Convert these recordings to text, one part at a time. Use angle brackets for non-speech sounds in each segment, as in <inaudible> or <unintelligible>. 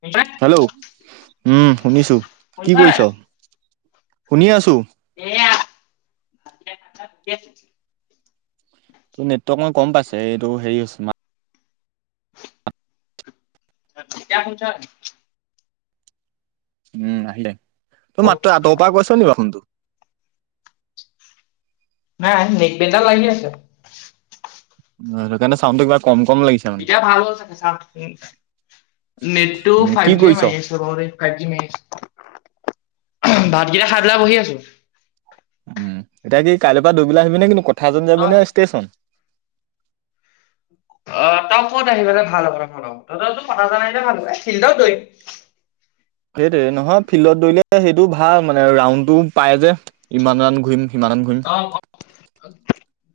শুনিছনে? হেল্ল' উম শুনিছো। কি শুনিছনে কৰিছ? শুনি আছো। সয়া <unintelligible> <unintelligible> ত নেটৱৰ্ক কম পাইছে। এইটো হেৰি হৈছে ম কিয় পুছা <unintelligible> উম। আহিলে। তই মাত্ৰ আঁতৰ পৰা কৈছ নি কিবা ফুনটো? নাই নেক পেনডাল লাগি আছে <unintelligible> কাৰণে চাউডটো কিবা কম-কম লাগিছে মানে এতিয়া ভাল আছে চা <unintelligible> নেটটো উম ফাই কি জি এ কৰিছ মাৰি আছে। ফাইভ জিছে ভাতকেইটা খাই পেলাই বহি আছো। উম। এতিয়া কি কাইলৈৰ পৰা দুইবেলা আহিবি নে, কিন্তু কঠ এজন যাবি তই? নে ষ্টেচন? অ তই ক'ত আহি পে ভাল হ'ব ম তইোৰ কথা জানাই যে ভাল হ ফিল্ড দই <unintelligible> সেইটোৱে নহয়, ফিল্ডত দৰিলে সেইটো ভাল মানে ৰাউডটো পাই যে, ইমান ঘূৰিম সিমানান ঘূৰি। অ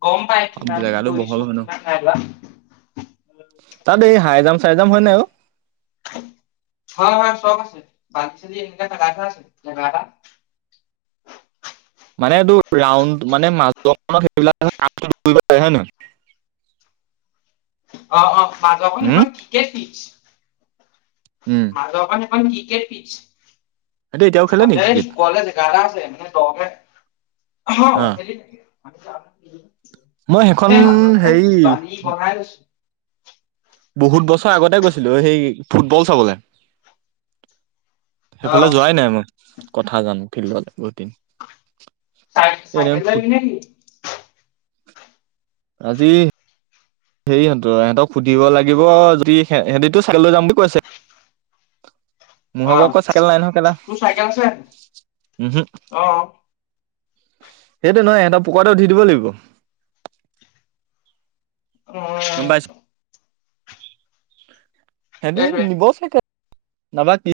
গম পাই কিমান বহল লৈছো হয় ন কিমান খাই বাা <unintelligible> চাইজাম হয় নাই ও? হয় <unintelligible> হয় হয় চব আছে <unintelligible> <unintelligible> মানে এইটো ৰাউণ্ড মানে মাজত <unintelligible> <unintelligible> অ অ অ মাজত উম <unintelligible> কেচিচ উম সেইটো এতিয়াও <unintelligible> খেলে নেকি ক্ৰিকেট অজেচ কলেজ গাৰা আছে উম, তহতে <unintelligible> অহ অ খেলি থাকে। মই সেইখন এ মাজৰ ফালে হেৰি বালি বঢ়াই লৈছো। বহুত বছৰ আগতে গৈছিলো, সেই ফুটবল চাবলে। অ সেইফালে যোৱাই নাই মই কথা জানো ফিল্ডলৈ বহুত দিন এনে চ-চাইাকেল লৈ ফুট আইবি নাকি? আজি হেৰী হহঁতৰ-হেন্তক সুধিব লাগিব। যদি সে-সেনতেতো চাইকেল ল যাম বুলি কৈছে। <unintelligible> মোৰ হাবো আকৌ চাইকেল নাইনহ কেলা, তোৰ চাইকেল আছে উম হউ। অ সেইটো নহয় সিহঁতৰ <unintelligible> উঠি দিব লাগিব। গম পাইছ <unintelligible> সিহঁতি সেইটোৱে নিব চাগে নাবা কি